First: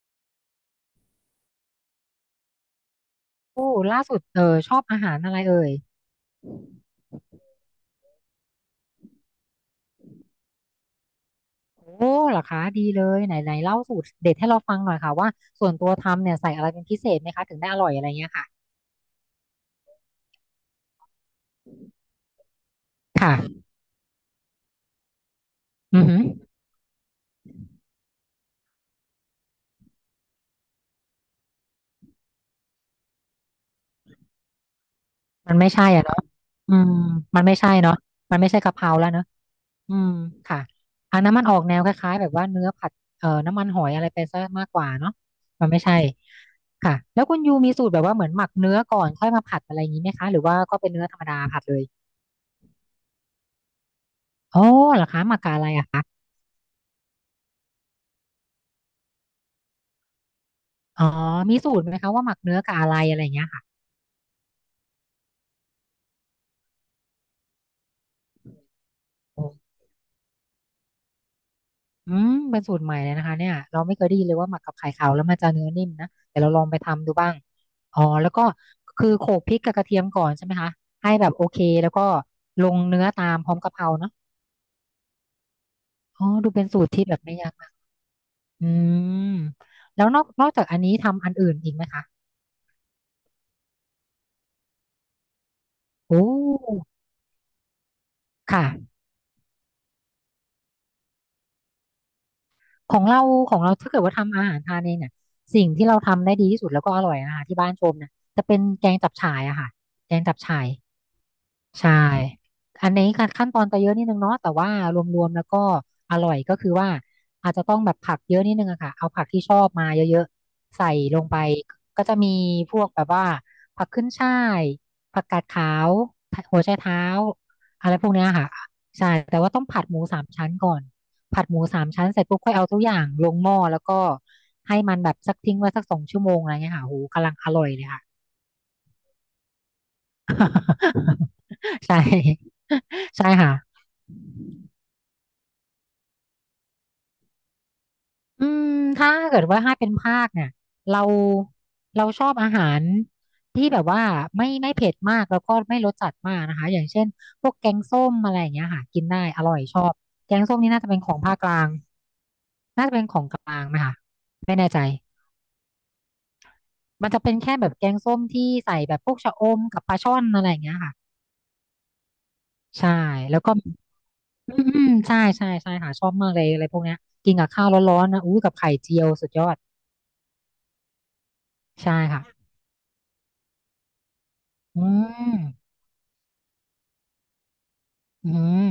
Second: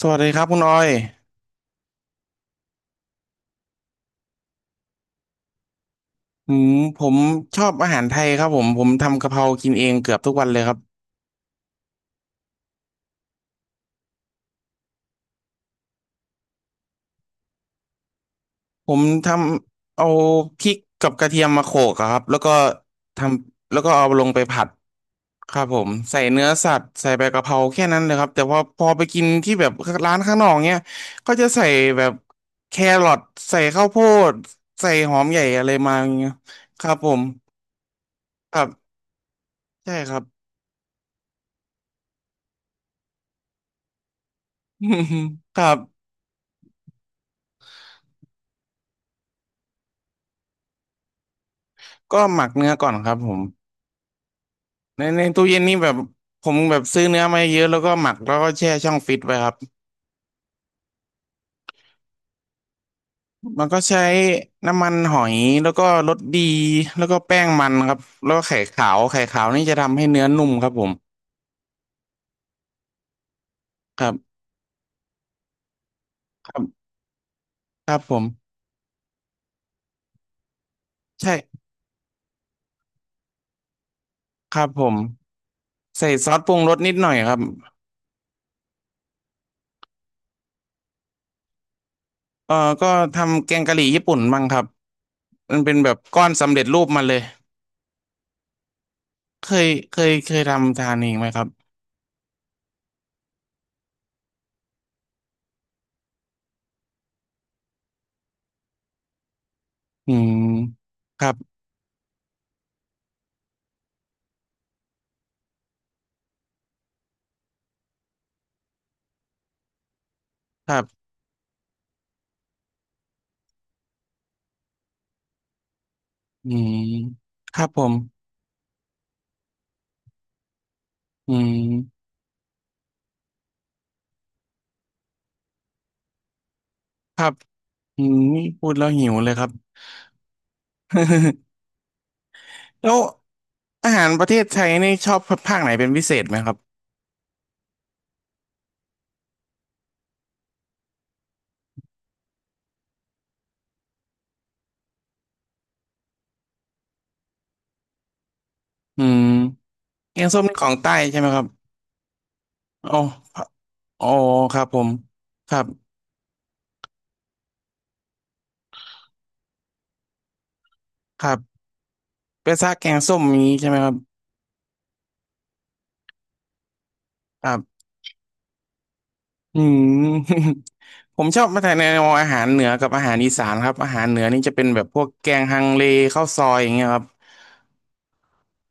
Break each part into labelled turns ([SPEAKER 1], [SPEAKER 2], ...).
[SPEAKER 1] สวัสดีครับคุณออย
[SPEAKER 2] โอ้ล่าสุดชอบอาหารอะไรเอ่ย
[SPEAKER 1] อืมผมชอบอาหารไทยครับผมทำกะเพรากินเองเกือบทุกวันเลยครับ
[SPEAKER 2] โอ้เหรอคะดีเลยไหนไหนเล่าสูตรเด็ดให้เราฟังหน่อยค่ะว่าส่วนตัวทำเนี่ยใส่อะไรเป็นพิเศษไหมคะถึงได้อร่อยอะไรเงี้ยค่ะ
[SPEAKER 1] ผมทำเอาพริกกับกระเทียมมาโขลกอะครับแล้วก็ท
[SPEAKER 2] ค่ะ
[SPEAKER 1] ำแล้วก็เอาลงไปผัดครับผม
[SPEAKER 2] อือหื
[SPEAKER 1] ใส่
[SPEAKER 2] อ
[SPEAKER 1] เนื้อสัตว์ใส่ใบกะเพราแค่นั้นเลยครับแต่พอไปกินที่แบบร้านข้างนอกเนี้ยก็จะใส่แบบแครอทใส่ข้าวโพดใส่หอมใหญ่
[SPEAKER 2] มัน
[SPEAKER 1] อะ
[SPEAKER 2] ไม่
[SPEAKER 1] ไร
[SPEAKER 2] ใช่
[SPEAKER 1] มา
[SPEAKER 2] อ่ะ
[SPEAKER 1] อย่าง
[SPEAKER 2] เนาะ
[SPEAKER 1] เงี้ย
[SPEAKER 2] อื
[SPEAKER 1] ค
[SPEAKER 2] ม
[SPEAKER 1] รับผม
[SPEAKER 2] มันไม่ใช่เนาะมันไม่
[SPEAKER 1] ค
[SPEAKER 2] ใช่
[SPEAKER 1] รั
[SPEAKER 2] กะเพรา
[SPEAKER 1] บ
[SPEAKER 2] แล้วเนาะ
[SPEAKER 1] ใช่
[SPEAKER 2] อืม
[SPEAKER 1] ครับ
[SPEAKER 2] ค่ะอันนั้นมันออกแนวคล้ายๆแบบว่าเนื้อผัดน้ำมันหอยอะไรไปซะมากกว่าเนาะ
[SPEAKER 1] ค
[SPEAKER 2] มัน
[SPEAKER 1] รั
[SPEAKER 2] ไม่
[SPEAKER 1] บ
[SPEAKER 2] ใช่ค่ะแล้วคุณยูมีสูตรแบบว่าเหมือนหมักเนื้อก่อนค่อยมาผัดอะไรอย่างนี้ไหมคะหรือว่าก็เป็นเนื้อธรรมดาผัดเลย
[SPEAKER 1] ก็หมักเนื้อก่อนครับผม
[SPEAKER 2] โอ้เหรอ
[SPEAKER 1] ใน
[SPEAKER 2] คะหมัก
[SPEAKER 1] ตู้
[SPEAKER 2] กับ
[SPEAKER 1] เย็
[SPEAKER 2] อะ
[SPEAKER 1] น
[SPEAKER 2] ไร
[SPEAKER 1] นี่แบ
[SPEAKER 2] อะ
[SPEAKER 1] บ
[SPEAKER 2] คะ
[SPEAKER 1] ผมแบบซื้อเนื้อมาเยอะแล้วก็หมักแล้วก็แช่ช่องฟิตไว้ครับ
[SPEAKER 2] อ๋อมีสูตรไหมคะว่าหมักเนื้อกับอะไรอะไรอย่างเงี้ยค่ะ
[SPEAKER 1] มันก็ใช้น้ำมันหอยแล้วก็รสดีแล้วก็แป้งมันครับแล้วก็ไข่ขาว
[SPEAKER 2] โอ
[SPEAKER 1] ขาว
[SPEAKER 2] ้
[SPEAKER 1] นี่จะทำให้เนื้อนุ่มครับผม
[SPEAKER 2] อืมเป็นสูตรใหม่เลยนะคะเนี่ยเราไม่
[SPEAKER 1] ค
[SPEAKER 2] เคย
[SPEAKER 1] รั
[SPEAKER 2] ได้ยินเล
[SPEAKER 1] บ
[SPEAKER 2] ยว่าหมักกับไข่ขาวแล้วมันจะเนื้อนิ่มนะเดี๋ยว
[SPEAKER 1] ค
[SPEAKER 2] เรา
[SPEAKER 1] รั
[SPEAKER 2] ลองไป
[SPEAKER 1] บ
[SPEAKER 2] ทำดูบ้าง
[SPEAKER 1] ครั
[SPEAKER 2] อ๋
[SPEAKER 1] บ
[SPEAKER 2] อ
[SPEAKER 1] ผม
[SPEAKER 2] แล้วก็คือโขลกพริกกับกระเทียมก่อนใช่ไหมคะให้แบ
[SPEAKER 1] ใช่
[SPEAKER 2] บโอเคแล้วก็ลงเนื้อตามพร้อมกะเพราเนาะ
[SPEAKER 1] ครับผมใส่
[SPEAKER 2] อ๋อ
[SPEAKER 1] ซอสป
[SPEAKER 2] ดู
[SPEAKER 1] รุง
[SPEAKER 2] เป็น
[SPEAKER 1] รส
[SPEAKER 2] สูต
[SPEAKER 1] นิ
[SPEAKER 2] ร
[SPEAKER 1] ด
[SPEAKER 2] ที่
[SPEAKER 1] หน่อ
[SPEAKER 2] แบ
[SPEAKER 1] ย
[SPEAKER 2] บ
[SPEAKER 1] ค
[SPEAKER 2] ไม่
[SPEAKER 1] รับ
[SPEAKER 2] ยากมากอืมแล้วนอกจากอันนี้ทำอันอื่นอีกไหมคะ
[SPEAKER 1] เออก็ทำแกงกะหรี่ญี่ปุ่นบ้างครับมันเป็นแบบก้
[SPEAKER 2] โอ้
[SPEAKER 1] อนสำเร็จรูปมาเลย
[SPEAKER 2] ค่ะ
[SPEAKER 1] เคยทำทานเองไหมครับ
[SPEAKER 2] ของเราของเราถ้าเกิดว่าทำอาหารทานเองเนี่ยสิ่งที่เราทำได้ดีที่สุดแล้วก็อร่อยอาหารที่บ้านชมนะจะเป็นแกงจับฉ่ายอะค่ะ
[SPEAKER 1] อื
[SPEAKER 2] แกง
[SPEAKER 1] ม
[SPEAKER 2] จับฉ่าย
[SPEAKER 1] ครับ
[SPEAKER 2] ใช่อันนี้การขั้นตอนจะเยอะนิดนึงเนาะแต่ว่ารวมๆแล้วก็อร่อยก็คือว่าอาจจะต้องแบบผักเยอะนิดนึงอะค่ะเอาผักที่ชอบมาเยอะ
[SPEAKER 1] ค
[SPEAKER 2] ๆ
[SPEAKER 1] รั
[SPEAKER 2] ใส่
[SPEAKER 1] บ
[SPEAKER 2] ลงไปก็จะมีพวกแบบว่าผักขึ้นฉ่ายผักกาดขาว
[SPEAKER 1] อื
[SPEAKER 2] หัวไช
[SPEAKER 1] ม
[SPEAKER 2] เท้า
[SPEAKER 1] ครับผ
[SPEAKER 2] อะ
[SPEAKER 1] ม
[SPEAKER 2] ไรพวกเนี้ยค่ะใช่แต่ว่าต้องผัดหมูสามชั้นก่อน
[SPEAKER 1] อื
[SPEAKER 2] ผัดหมูสาม
[SPEAKER 1] ม
[SPEAKER 2] ชั้นเสร็จปุ๊บค่อยเอาทุกอย่างลงหม้อแล้วก็ให้มันแบบสักทิ้งไว้สักสองชั่วโมงอะไรเงี้ยค่ะโห
[SPEAKER 1] ครั
[SPEAKER 2] กำลั
[SPEAKER 1] บ
[SPEAKER 2] งอร่อยเลย
[SPEAKER 1] อื
[SPEAKER 2] ค่ะ
[SPEAKER 1] มนี่พูดแล้วหิวเลยครับ
[SPEAKER 2] ใช่
[SPEAKER 1] แล้ว
[SPEAKER 2] ใช่ค่ะ
[SPEAKER 1] อาหารประเทศไทยนี่ชอบภาคไหนเป็นพิเศษไหมครับ
[SPEAKER 2] อืมถ้าเกิดว่าให้เป็นภาคเนี่ยเราเราชอบอาหารที่แบบว่าไม่เผ็ดมากแล้วก็ไม่รสจัดมากนะคะอย่างเช่นพวกแกงส้มอะไรอย่างเงี้ยค่ะกิ
[SPEAKER 1] อื
[SPEAKER 2] นได้
[SPEAKER 1] ม
[SPEAKER 2] อร่อยชอบ
[SPEAKER 1] แกง
[SPEAKER 2] แก
[SPEAKER 1] ส้ม
[SPEAKER 2] ง
[SPEAKER 1] นี่
[SPEAKER 2] ส้ม
[SPEAKER 1] ขอ
[SPEAKER 2] นี่
[SPEAKER 1] ง
[SPEAKER 2] น่าจะ
[SPEAKER 1] ใต้
[SPEAKER 2] เป็นขอ
[SPEAKER 1] ใช่
[SPEAKER 2] ง
[SPEAKER 1] ไหม
[SPEAKER 2] ภาค
[SPEAKER 1] ครั
[SPEAKER 2] ก
[SPEAKER 1] บ
[SPEAKER 2] ลางน่าจะ
[SPEAKER 1] อ๋
[SPEAKER 2] เป็นของกลา
[SPEAKER 1] อ
[SPEAKER 2] งไหมคะ
[SPEAKER 1] อ๋อ
[SPEAKER 2] ไม่
[SPEAKER 1] ครับ
[SPEAKER 2] แน่
[SPEAKER 1] ผ
[SPEAKER 2] ใจ
[SPEAKER 1] มครับ
[SPEAKER 2] มันจะเป็นแค่แบบแกงส้มที่ใส่แบบพวกชะอมกับปลาช่อนอะไรอย่างเงี้ยค่ะ
[SPEAKER 1] ครับเป็นซากแก
[SPEAKER 2] ใช่
[SPEAKER 1] งส้ม
[SPEAKER 2] แล้ว
[SPEAKER 1] นี้
[SPEAKER 2] ก็
[SPEAKER 1] ใช่ไหมครับ
[SPEAKER 2] อืมอืมใช่ใช่ใช่ค่ะชอบมากเลยอะไรพวกเนี้ยกิน
[SPEAKER 1] ค
[SPEAKER 2] กับ
[SPEAKER 1] รั
[SPEAKER 2] ข้าว
[SPEAKER 1] บ
[SPEAKER 2] ร้อนๆนะอู้กับไข่เจียวสุดยอด
[SPEAKER 1] อืม ผมชอบมาแต่ใน
[SPEAKER 2] ใช่
[SPEAKER 1] ว
[SPEAKER 2] ค่ะ
[SPEAKER 1] อาหารเหนือกับอาหารอีสานครับอาหารเหนือนี่จะเป็นแบ
[SPEAKER 2] อื
[SPEAKER 1] บพวกแก
[SPEAKER 2] ม
[SPEAKER 1] งฮังเลข้าวซอยอย่างเงี้ยครับ
[SPEAKER 2] อืม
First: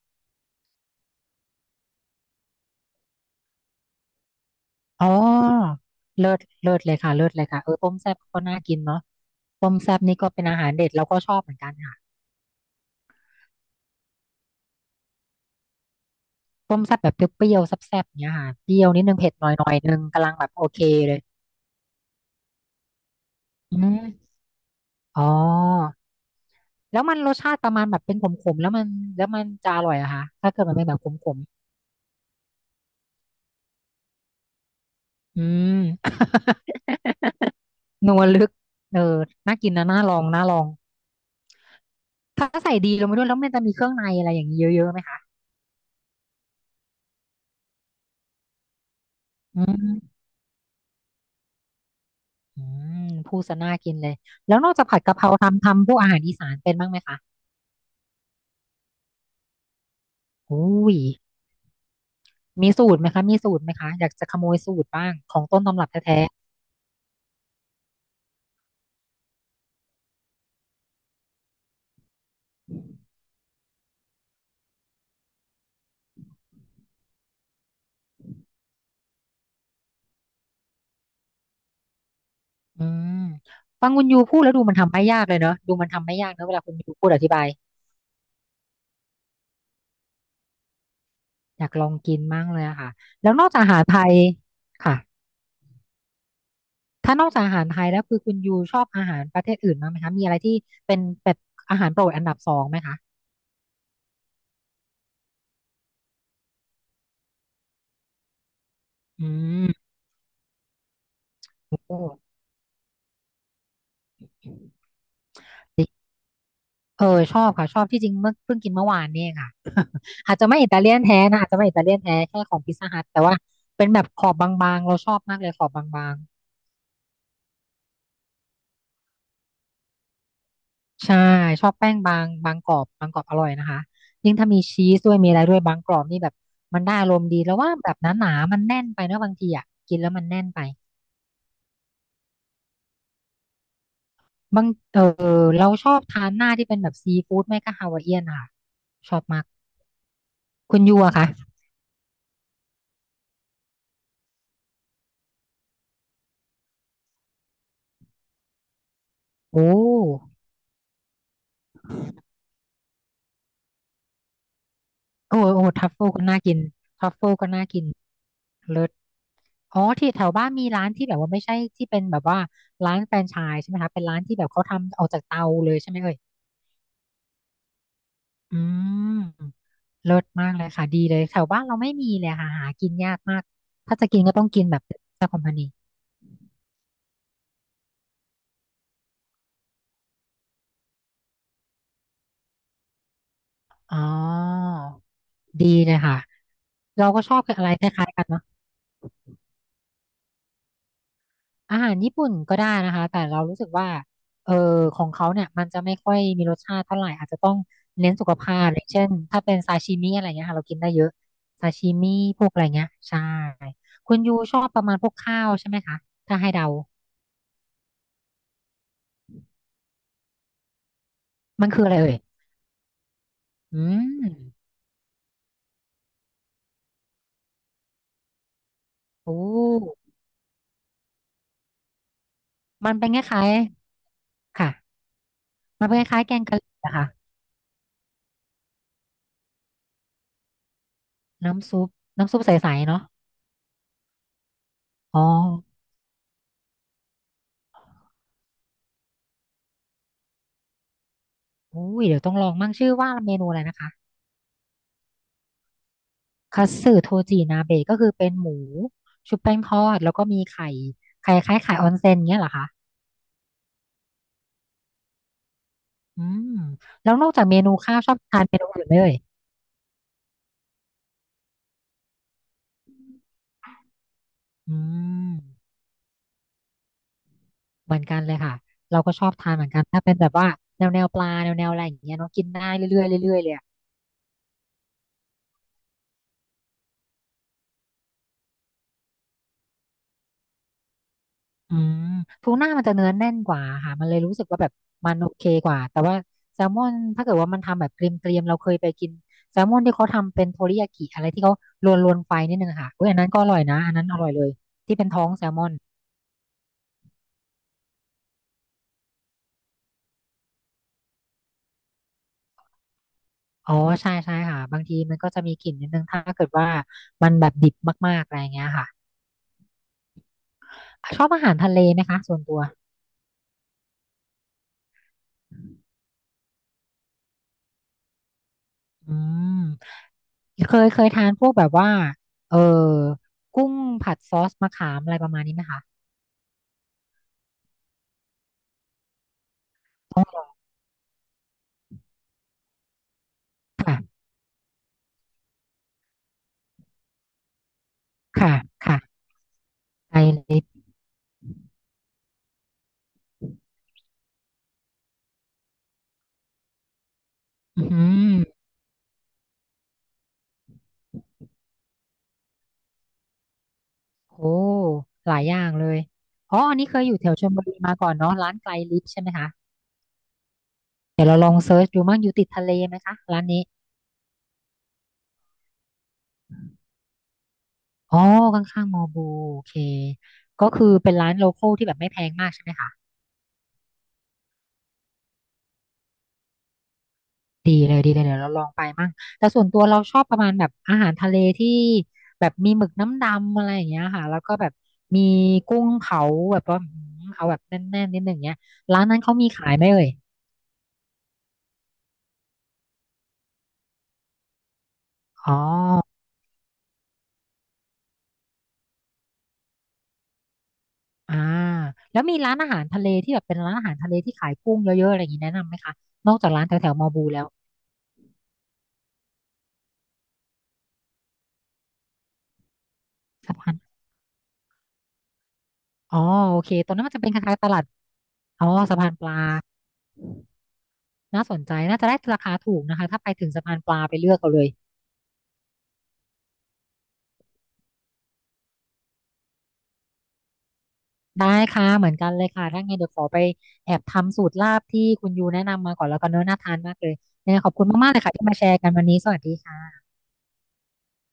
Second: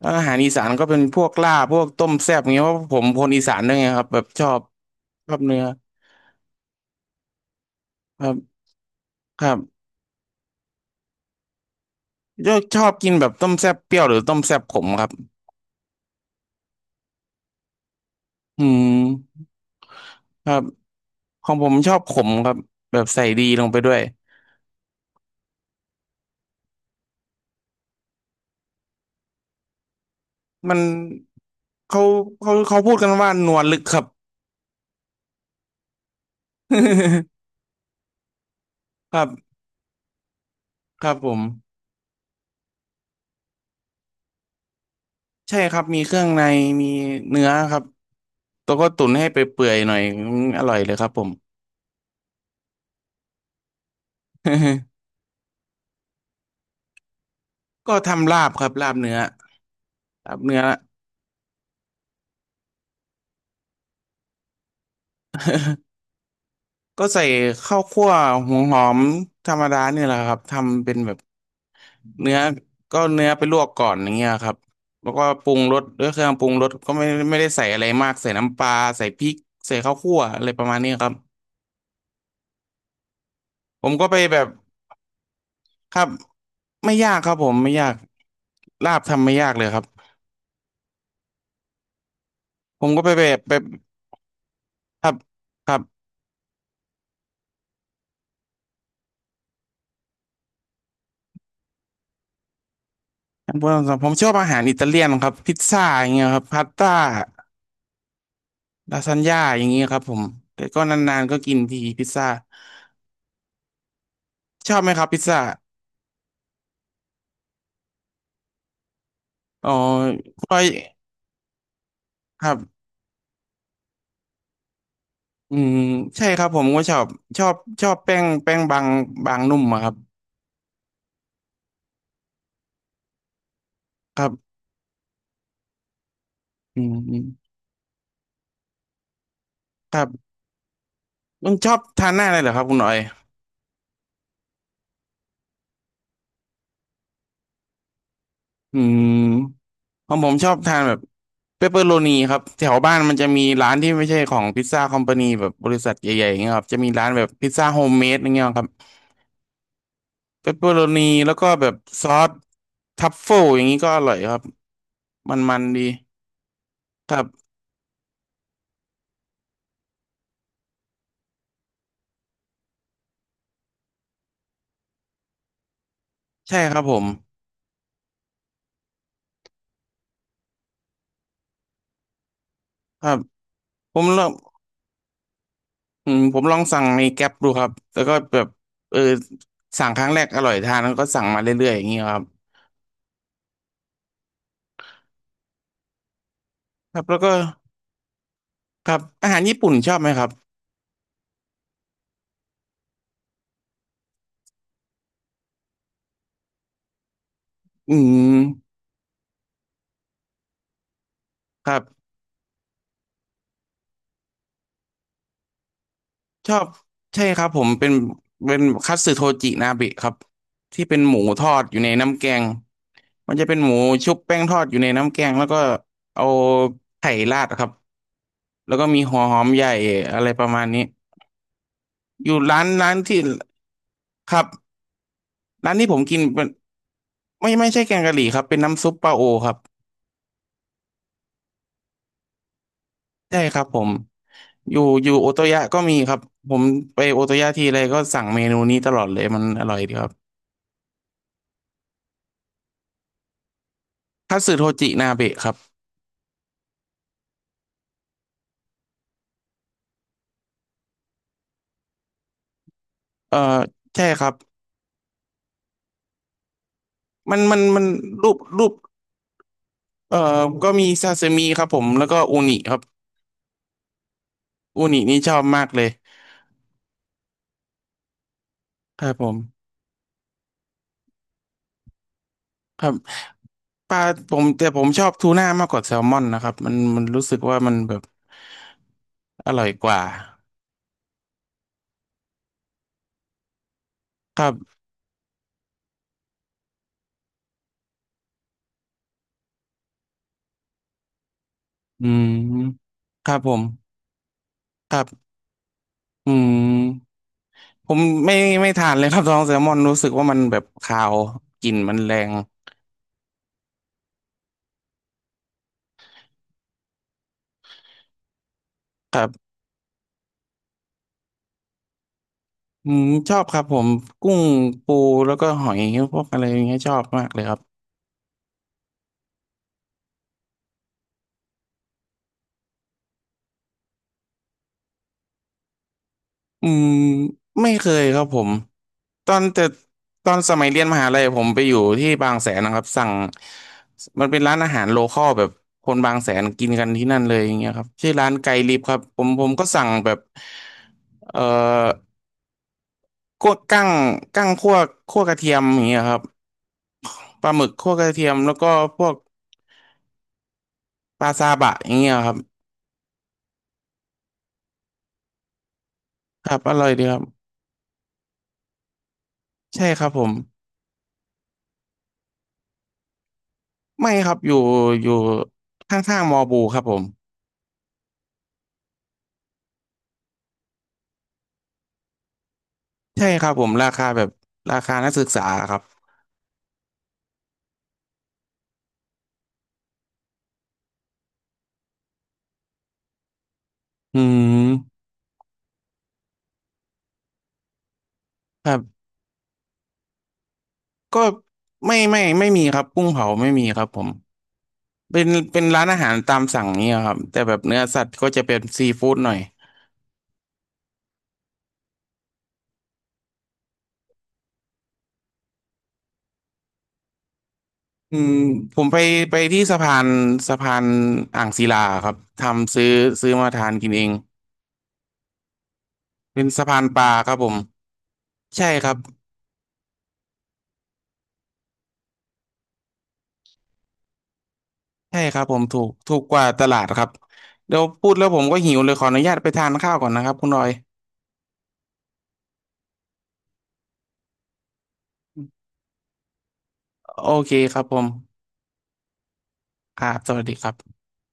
[SPEAKER 1] แล้วอาหารอีสานก็เป็นพวกลาบพวกต้มแซ่บอย่างเงี้ยเพราะผมคนอีสานด้วยไงครับแบบชอบ
[SPEAKER 2] อ๋
[SPEAKER 1] ชอบเนื้อ
[SPEAKER 2] อเลิศเลิศเลยค่ะเลิศเลยค่ะเออต้มแซ่บ
[SPEAKER 1] ครั
[SPEAKER 2] ก็น่า
[SPEAKER 1] บ
[SPEAKER 2] กินเนาะ
[SPEAKER 1] ครั
[SPEAKER 2] ต้ม
[SPEAKER 1] บ
[SPEAKER 2] แซ่บนี่ก็เป็นอาหารเด็ดเราก็ชอบเหมือนกันค่ะ
[SPEAKER 1] ยกชอบกินแบบต้มแซ่บเปรี้ยวหรือต้มแซ่บขมครับ
[SPEAKER 2] ต้มแซ่บแบบเปรี้ยวๆแซ่บๆอย่างเนี้ยค่ะ
[SPEAKER 1] อื
[SPEAKER 2] เปรี้ยวนิดนึงเผ็ดห
[SPEAKER 1] ม
[SPEAKER 2] น่อยหน่อยนึงกำลังแบ
[SPEAKER 1] ค
[SPEAKER 2] บ
[SPEAKER 1] รับ
[SPEAKER 2] โอเคเลย
[SPEAKER 1] ของผมชอบขมครับแบบใส่ดีลง
[SPEAKER 2] อื
[SPEAKER 1] ไปด้วย
[SPEAKER 2] มอ๋อแล้วมันรสชาติประมาณแบบเป็นขมๆแล้วมันแล้วมันจะอร่อยเหรอะคะถ้าเกิดมั
[SPEAKER 1] มั
[SPEAKER 2] น
[SPEAKER 1] น
[SPEAKER 2] เป็นแบบขม
[SPEAKER 1] เขาเขาพูดกันว่านวลลึกครับ
[SPEAKER 2] ๆอืม นัวลึกเอ
[SPEAKER 1] ค
[SPEAKER 2] อ
[SPEAKER 1] รับ
[SPEAKER 2] น่ากินนะน่าลองน่าลอง
[SPEAKER 1] ครับผม
[SPEAKER 2] ถ้าใส่ดีลงไปด้วยแล้วมันจะมีเครื่องในอะไรอย่างนี้เยอะๆไหมคะ
[SPEAKER 1] ใช่ครับมีเครื่องในมีเนื้อครับแล้วก็ตุ๋นให้ไป
[SPEAKER 2] อื
[SPEAKER 1] เปื่อยๆหน่อย
[SPEAKER 2] ม
[SPEAKER 1] ออร่อยเลยครับผม
[SPEAKER 2] อืมพูดซะน่ากินเลยแล้วนอกจา กผัดกะเพราทำพวกอาหารอีสานเป็นบ้างไหมคะ
[SPEAKER 1] ก็ทำลาบครับลาบเนื้อลาบเนื้อ
[SPEAKER 2] อุ้ยมีสูตรไหมคะมีสูตรไหมคะอยากจะขโมยสูตรบ้างของต้นตำรับแท้
[SPEAKER 1] ก็ใส่ข้าวคั่วหัวหอมธรรมดาเนี่ยแหละครับทำเป็นแบบ เนื้อก็เนื้อไปลวกก่อนอย่างเงี้ยครับแล้วก็ปรุงรสด้วยเครื่องปรุงรสก็ไม่ได้ใส่อะไรมากใส่น้ำปลาใส่พริกใส่ข้าวคั่วอะไรประมาณนี้ครับ
[SPEAKER 2] ๆอืม
[SPEAKER 1] ผ
[SPEAKER 2] ฟัง
[SPEAKER 1] ม
[SPEAKER 2] คุ
[SPEAKER 1] ก็
[SPEAKER 2] ณ
[SPEAKER 1] ไป
[SPEAKER 2] ยู
[SPEAKER 1] แบ
[SPEAKER 2] พูด
[SPEAKER 1] บ
[SPEAKER 2] แล้วดูมันทำไม่ยากเลยเนอะดูมัน
[SPEAKER 1] ครั
[SPEAKER 2] ทำ
[SPEAKER 1] บ
[SPEAKER 2] ไม่ยากเนอะเวลาคุณยู
[SPEAKER 1] ไม่
[SPEAKER 2] พูด
[SPEAKER 1] ยา
[SPEAKER 2] อ
[SPEAKER 1] กค
[SPEAKER 2] ธิ
[SPEAKER 1] รับ
[SPEAKER 2] บา
[SPEAKER 1] ผ
[SPEAKER 2] ย
[SPEAKER 1] มไม่ยากลาบทำไม่ยากเลยครับ
[SPEAKER 2] อยากลองกินมากเลยอะ
[SPEAKER 1] ผ
[SPEAKER 2] ค่ะ
[SPEAKER 1] มก็ไปแบ
[SPEAKER 2] แล้ว
[SPEAKER 1] บ
[SPEAKER 2] นอก
[SPEAKER 1] ไป
[SPEAKER 2] จากอาหารไทยค่ะ
[SPEAKER 1] ครับครับ
[SPEAKER 2] ถ้านอกจากอาหารไทยแล้วคือคุณยูชอบอาหารประเทศอื่นบ้างไหมคะมีอะไรที่เป็นแบบอาหารโปรดอันดับสองไหมคะ
[SPEAKER 1] ผมชอบอาหารอิตาเลียนครับพิซซ่าอย่างเงี้ยครับพาสต้าลาซาน
[SPEAKER 2] อื
[SPEAKER 1] ญ่าอย่างเงี้ย
[SPEAKER 2] ม
[SPEAKER 1] ครับผมแต่ก็นานๆก็กินทีพิซซ่า
[SPEAKER 2] โอ้
[SPEAKER 1] ชอบไหมครับพิซซ่า
[SPEAKER 2] เออชอบค่ะชอบที่จริงเมื่อเพิ่งกินเมื่อวานเนี่ยค่ะ
[SPEAKER 1] อ๋อ
[SPEAKER 2] อาจ
[SPEAKER 1] พ
[SPEAKER 2] จะ
[SPEAKER 1] ล
[SPEAKER 2] ไม่
[SPEAKER 1] อ
[SPEAKER 2] อิ
[SPEAKER 1] ย
[SPEAKER 2] ตาเลียนแท้นะอาจจะไม่อิตาเลียนแท้แค่
[SPEAKER 1] ค
[SPEAKER 2] ข
[SPEAKER 1] รั
[SPEAKER 2] อ
[SPEAKER 1] บ
[SPEAKER 2] งพิซซ่าฮัทแต่ว่าเป็นแบบขอบบางๆเราชอบมากเลย
[SPEAKER 1] อื
[SPEAKER 2] ขอบ
[SPEAKER 1] ม
[SPEAKER 2] บาง
[SPEAKER 1] ใช่ครับผมก็ชอบชอบชอบแป้งบางนุ่มอะครับ
[SPEAKER 2] ๆใช่ชอบแป้งบางบางกรอบบางกรอบอร่อยนะคะ
[SPEAKER 1] ครั
[SPEAKER 2] ยิ่งถ้า
[SPEAKER 1] บ
[SPEAKER 2] มีชีสด้วยมีอะไรด้วยบางกรอบนี่แบบมันได้อาร
[SPEAKER 1] อืม
[SPEAKER 2] มณ์ดีแล้วว่าแบบหนาๆมันแน่นไปเนอะบางทีอ่ะกิ
[SPEAKER 1] ค
[SPEAKER 2] น
[SPEAKER 1] รั
[SPEAKER 2] แล้วมัน
[SPEAKER 1] บ
[SPEAKER 2] แน่นไป
[SPEAKER 1] ต้องชอบทานหน้าเลยเหรอครับคุณหน่อย
[SPEAKER 2] บางเออเราชอบทานหน้าที่เป็นแบบซีฟู้ดไม่ก็ฮาวายเอียนค่ะ
[SPEAKER 1] อื
[SPEAKER 2] ชอบมาก
[SPEAKER 1] มของผมชอบทา
[SPEAKER 2] คุ
[SPEAKER 1] น
[SPEAKER 2] ณ
[SPEAKER 1] แบ
[SPEAKER 2] ยู
[SPEAKER 1] บ
[SPEAKER 2] อะค่ะ
[SPEAKER 1] เปปเปอโรนีครับแถวบ้านมันจะมีร้านที่ไม่ใช่ของพิซซ่าคอมพานีแบบบริษัทใหญ่ๆอย่างเงี้ยครับจะมีร้านแบบพิซซ่าโฮมเมดอย่างเงี้ยครับ
[SPEAKER 2] โอ้
[SPEAKER 1] เปปเปอโรนีแล้วก็แบบซอสทัฟเฟิลอย่างนี้ก็อร่อยครับมั
[SPEAKER 2] โอ้
[SPEAKER 1] นๆดี
[SPEAKER 2] ทัฟเฟิลก็น่ากินทั
[SPEAKER 1] ค
[SPEAKER 2] ฟ
[SPEAKER 1] รั
[SPEAKER 2] เฟิลก็
[SPEAKER 1] บ
[SPEAKER 2] น่ากินเลิศ อ๋อที่แถวบ้านมีร้านที่แบบว่าไม่ใช่ที่เป็นแบบว่าร้านแฟรนไชส์ใช่ไหมคะเป็นร้านที่แบบเขาทำออกจากเตาเลยใช่ไหมเอ่ย
[SPEAKER 1] ใช่ครับผม
[SPEAKER 2] อืมเลิศมากเลยค่ะดีเลยแถวบ้านเราไม่มีเลยค่ะหากิน
[SPEAKER 1] ครั
[SPEAKER 2] ยา
[SPEAKER 1] บ
[SPEAKER 2] กมาก
[SPEAKER 1] ผ
[SPEAKER 2] ถ้า
[SPEAKER 1] ม
[SPEAKER 2] จะกิ
[SPEAKER 1] ล
[SPEAKER 2] น
[SPEAKER 1] อง
[SPEAKER 2] ก็ต้องกินแบบเจ้าคอมพานี
[SPEAKER 1] ผมลองสั่งในแก๊ปดูครับแล้วก็แบบเออสั่งครั้งแรกอร่อยทานแล้วก็สั่งมาเรื่อยๆอย่างนี้ครับ
[SPEAKER 2] อ๋อดีเลยค่ะ
[SPEAKER 1] ครับ
[SPEAKER 2] เรา
[SPEAKER 1] แล้ว
[SPEAKER 2] ก็
[SPEAKER 1] ก็
[SPEAKER 2] ชอบอะไรคล้ายๆกันเนาะ
[SPEAKER 1] ครับอาหารญี่ปุ่นชอบไหมครับ
[SPEAKER 2] อาหารญี่ปุ่นก็ได้นะคะแต่เรารู้สึกว่าเออของเขาเนี่ยมันจะไม่ค่อยมีรสชาติเท่าไหร่อาจจะต้อง
[SPEAKER 1] อื
[SPEAKER 2] เน้นสุข
[SPEAKER 1] ม
[SPEAKER 2] ภาพอย่างเช่นถ้าเป็นซาชิมิอะไรเงี้ยค่ะเรากินได้เยอะ
[SPEAKER 1] ค
[SPEAKER 2] ซา
[SPEAKER 1] รั
[SPEAKER 2] ชิ
[SPEAKER 1] บ
[SPEAKER 2] มิพวกอะไรเงี้ยใช่คุณยูชอบประมาณพวกข้าวใช่ไหมคะถ้า
[SPEAKER 1] ช
[SPEAKER 2] ให้
[SPEAKER 1] อ
[SPEAKER 2] เดา
[SPEAKER 1] บใช่ครับผมเป็นคัตสึโทจินาเบะครับที่เป็นหมูทอด
[SPEAKER 2] มัน
[SPEAKER 1] อยู่
[SPEAKER 2] คือ
[SPEAKER 1] ใน
[SPEAKER 2] อะไรเอ่ย
[SPEAKER 1] น้ำแกงมันจะเป็นหมู
[SPEAKER 2] อื
[SPEAKER 1] ชุบ
[SPEAKER 2] ม
[SPEAKER 1] แป้งทอดอยู่ในน้ำแกงแล้วก็เอาไข่ราดครับแล้วก็มีหัว
[SPEAKER 2] โอ้
[SPEAKER 1] หอมใหญ่อะไรประมาณนี้อยู่ร้า
[SPEAKER 2] มัน
[SPEAKER 1] น
[SPEAKER 2] เป็นค
[SPEAKER 1] ที่
[SPEAKER 2] ล้าย
[SPEAKER 1] ครับ
[SPEAKER 2] ๆค่ะ
[SPEAKER 1] ร้าน
[SPEAKER 2] มั
[SPEAKER 1] ที่
[SPEAKER 2] น
[SPEAKER 1] ผ
[SPEAKER 2] เป็น
[SPEAKER 1] ม
[SPEAKER 2] ค
[SPEAKER 1] กิน
[SPEAKER 2] ล้ายๆแก
[SPEAKER 1] เป็
[SPEAKER 2] ง
[SPEAKER 1] น
[SPEAKER 2] กะหรี่อะค่ะ
[SPEAKER 1] ไม่ใช่แกงกะหรี่ครับเป็นน้ำซุปปลาโอครับ
[SPEAKER 2] น้ำซุปน้ำซุปใสๆเนาะ
[SPEAKER 1] ใช่ครับผมอยู่
[SPEAKER 2] อ๋อ
[SPEAKER 1] โอโตยะก็มีครับผมไปโอโตยะทีไรก็สั่งเมนูนี้ตลอดเลยมันอร่อยดีครับ
[SPEAKER 2] อุ้ยเดี๋ยวต้องลองมั่งชื่อว่าเมนูอะไรนะคะ
[SPEAKER 1] คัตสึโทจินาเบะครับ
[SPEAKER 2] คัตสึโทจินาเบะก็คือเป็นหมูชุบแป้งทอดแล้วก็มีไข่ไข่คล้ายไข่ออนเซ็นเงี้ยเหรอคะ
[SPEAKER 1] เอ่อใช่ครับ
[SPEAKER 2] อืมแล้วนอกจากเมนู
[SPEAKER 1] มัน
[SPEAKER 2] ข้าวชอบทานเม
[SPEAKER 1] รู
[SPEAKER 2] นู
[SPEAKER 1] ป
[SPEAKER 2] อื่นไหมเอ่ย
[SPEAKER 1] เอ่อก็มีซาซิมิครับผมแล้วก็อูนิครับ
[SPEAKER 2] อื
[SPEAKER 1] อูนินี่ช
[SPEAKER 2] ม
[SPEAKER 1] อบมากเลย
[SPEAKER 2] เหมือนกันเลยค่ะเรา
[SPEAKER 1] ครั
[SPEAKER 2] ก็
[SPEAKER 1] บ
[SPEAKER 2] ช
[SPEAKER 1] ผ
[SPEAKER 2] อบ
[SPEAKER 1] ม
[SPEAKER 2] ทานเหมือนกันถ้าเป็นแบบว่าแนวปลาแนวอะไรอย่างเงี้ยเนาะกินได้
[SPEAKER 1] ครับ
[SPEAKER 2] เรื่อยๆเรื่อยๆเลยอะ
[SPEAKER 1] ปลาผมแต่ผมชอบทูน่ามากกว่าแซลมอนนะครับมันรู้สึกว่ามันแบบอร่อยกว่า
[SPEAKER 2] อืมทูน่ามันจะเนื้อแน่นกว่าค่ะมันเลยรู้
[SPEAKER 1] ค
[SPEAKER 2] สึก
[SPEAKER 1] รั
[SPEAKER 2] ว่าแบบ
[SPEAKER 1] บ
[SPEAKER 2] มันโอเคกว่าแต่ว่าแซลมอนถ้าเกิดว่ามันทำแบบเกรียมๆเราเคยไปกินแซลมอนที่เขาทำเป็นโทริยากิอะไรที่เขาล
[SPEAKER 1] อื
[SPEAKER 2] วนๆไฟนิดนึงอะ
[SPEAKER 1] ม
[SPEAKER 2] ค่ะอุ้ยอันนั้
[SPEAKER 1] ค
[SPEAKER 2] น
[SPEAKER 1] รั
[SPEAKER 2] ก็
[SPEAKER 1] บ
[SPEAKER 2] อ
[SPEAKER 1] ผ
[SPEAKER 2] ร่อ
[SPEAKER 1] ม
[SPEAKER 2] ยนะอันนั้นอร่อยเลย
[SPEAKER 1] ค
[SPEAKER 2] ที่
[SPEAKER 1] รั
[SPEAKER 2] เป็นท้อ
[SPEAKER 1] บ
[SPEAKER 2] งแซลมอน
[SPEAKER 1] อืมผมไม่ไม่ทานเลยครับ ท้องแซลมอนรู้สึกว่ามันแบบคาวกลิ่นมันแรง
[SPEAKER 2] อ๋อใช่ใช่ค่ะบางทีมันก็จะมีกลิ่นนิดนึงถ้าเกิดว่ามันแบบดิบมากๆอะไรอย่างเงี้ยค่ะ
[SPEAKER 1] ครับ
[SPEAKER 2] ชอบอาหารทะเลไหมคะส่วนตัว
[SPEAKER 1] อืมชอบครับผมกุ้งปูแล้วก็หอยพวกอะไรอย่างเงี้ยชอบมากเลยครับ
[SPEAKER 2] อืมเคยทานพวกแบบว่าเออกุ้งผัดซอสมะขามอะไรประมาณนี้ไหมคะ
[SPEAKER 1] อืมไม่เคยครับผมตอนแต่ตอนสมัยเรียนมหาลัยผมไปอยู่ที่บางแสนนะครับสั่ง
[SPEAKER 2] ค่ะ
[SPEAKER 1] มันเป็นร้านอาหารโลคอลแบบคนบางแสนกินกันที่นั่นเลยอย่างเงี้ยครับชื่อร้านไกล
[SPEAKER 2] ค่ะ
[SPEAKER 1] ลิฟครั
[SPEAKER 2] ค่ะ
[SPEAKER 1] บผมผมก็สั่งแบ
[SPEAKER 2] ไท
[SPEAKER 1] บ
[SPEAKER 2] ยลิสต์
[SPEAKER 1] เอ่อ คั่วกั้งกั้งคั่วคั่วกระเทียมอย่างเงี้ยครับปลาหมึกคั่วก
[SPEAKER 2] อื
[SPEAKER 1] ระเทีย
[SPEAKER 2] ม
[SPEAKER 1] มแล้วก็พวกปลาซาบะอย่างเงี้ยครับ
[SPEAKER 2] โอ้หลายอย่างเลย
[SPEAKER 1] ครั
[SPEAKER 2] อ๋อ
[SPEAKER 1] บอ
[SPEAKER 2] อัน
[SPEAKER 1] ร่
[SPEAKER 2] นี้
[SPEAKER 1] อย
[SPEAKER 2] เค
[SPEAKER 1] ดี
[SPEAKER 2] ยอ
[SPEAKER 1] ค
[SPEAKER 2] ยู่
[SPEAKER 1] รับ
[SPEAKER 2] แถวชลบุรีมาก่อนเนาะร้านไกลลิสต์ใช่ไหมคะ
[SPEAKER 1] ใช่ครับผม
[SPEAKER 2] เดี๋ยวเราลองเซิร์ชดูมั่งอยู่ติดทะเลไหมคะร้านนี้
[SPEAKER 1] ไม่ครับอยู่อยู่ข้างๆมอบูครับผม
[SPEAKER 2] อ๋อข้างๆมอบูโอเคก็คือเป็นร้านโลคอลที่แบบไม่แพงมากใช่ไหมคะ
[SPEAKER 1] ใช่ครับผมราคาแบบราคานักศึกษาครับ
[SPEAKER 2] ดีเลยดีเลยเดี๋ยวเราลองไปมั่งแต่ส่วนตัวเราชอบประมาณแบบอาหารทะเลที่แบบมีหมึกน้ำดำอะไรอย่างเงี้ย
[SPEAKER 1] อื
[SPEAKER 2] ค่ะแล้วก็แบบ
[SPEAKER 1] ม
[SPEAKER 2] มีกุ้งเผาแบบว่าอืมเอาแบบแน่นๆนิดหนึ่งเงี้ย
[SPEAKER 1] ครั
[SPEAKER 2] ร้าน
[SPEAKER 1] บ
[SPEAKER 2] นั้นเขามีขายไหมเอ่ย
[SPEAKER 1] ก็ไม่มีครับกุ้งเผาไม่มีครับผมเป็น
[SPEAKER 2] อ๋อ
[SPEAKER 1] ร้านอาหารตามสั่งเนี่ยครับแต่แบบเนื้อสัตว์ก็จะเป็นซีฟู้ดหน่อย
[SPEAKER 2] อ่าแล้วมีร้านอาหารทะเลที่แบบเป็นร้านอาหารทะเลที่ขายกุ้งเยอะๆอะไรอย่างนี้แนะนำไหมคะ
[SPEAKER 1] อืมผมไปที่สะพานสะพานอ่างศิลาครับทำซื้อมา
[SPEAKER 2] สะ
[SPEAKER 1] ทา
[SPEAKER 2] พา
[SPEAKER 1] น
[SPEAKER 2] น
[SPEAKER 1] กินเอง
[SPEAKER 2] อ๋อ
[SPEAKER 1] เป็น
[SPEAKER 2] โอ
[SPEAKER 1] สะ
[SPEAKER 2] เค
[SPEAKER 1] พาน
[SPEAKER 2] ตรง
[SPEAKER 1] ป
[SPEAKER 2] นั้น
[SPEAKER 1] ลา
[SPEAKER 2] มันจะเป็
[SPEAKER 1] ค
[SPEAKER 2] น
[SPEAKER 1] รับ
[SPEAKER 2] ค
[SPEAKER 1] ผม
[SPEAKER 2] ล้ายๆตลาดอ๋
[SPEAKER 1] ใช่
[SPEAKER 2] อ
[SPEAKER 1] ครับ
[SPEAKER 2] สะพานปลาน่าสนใจน่าจะได้ราคาถูกนะคะถ้าไปถึงสะพานปลาไปเลือกเอาเลย
[SPEAKER 1] ใช่ครับผมถูกกว่าตลาดครับเดี๋ยวพูดแล้วผมก็หิวเลยขออนุญาตไปทานข้าวก่อนนะครับคุณรอย
[SPEAKER 2] ได้ค่ะเหมือนกันเลยค่ะถ้าไงเดี๋ยวขอไปแอบทำสูตรลาบที่คุณยูแนะนำมาก่อนแล้วกันเนอะน่าทานมากเลย
[SPEAKER 1] โอเค
[SPEAKER 2] เนี่ยงไงขอ
[SPEAKER 1] ค
[SPEAKER 2] บ
[SPEAKER 1] รั
[SPEAKER 2] คุ
[SPEAKER 1] บ
[SPEAKER 2] ณ
[SPEAKER 1] ผ
[SPEAKER 2] มากๆเลยค่ะ
[SPEAKER 1] ม
[SPEAKER 2] ที่มาแชร์กันวันนี้สวัสดี
[SPEAKER 1] ครั
[SPEAKER 2] ค่ะ
[SPEAKER 1] บสวัสดีครับ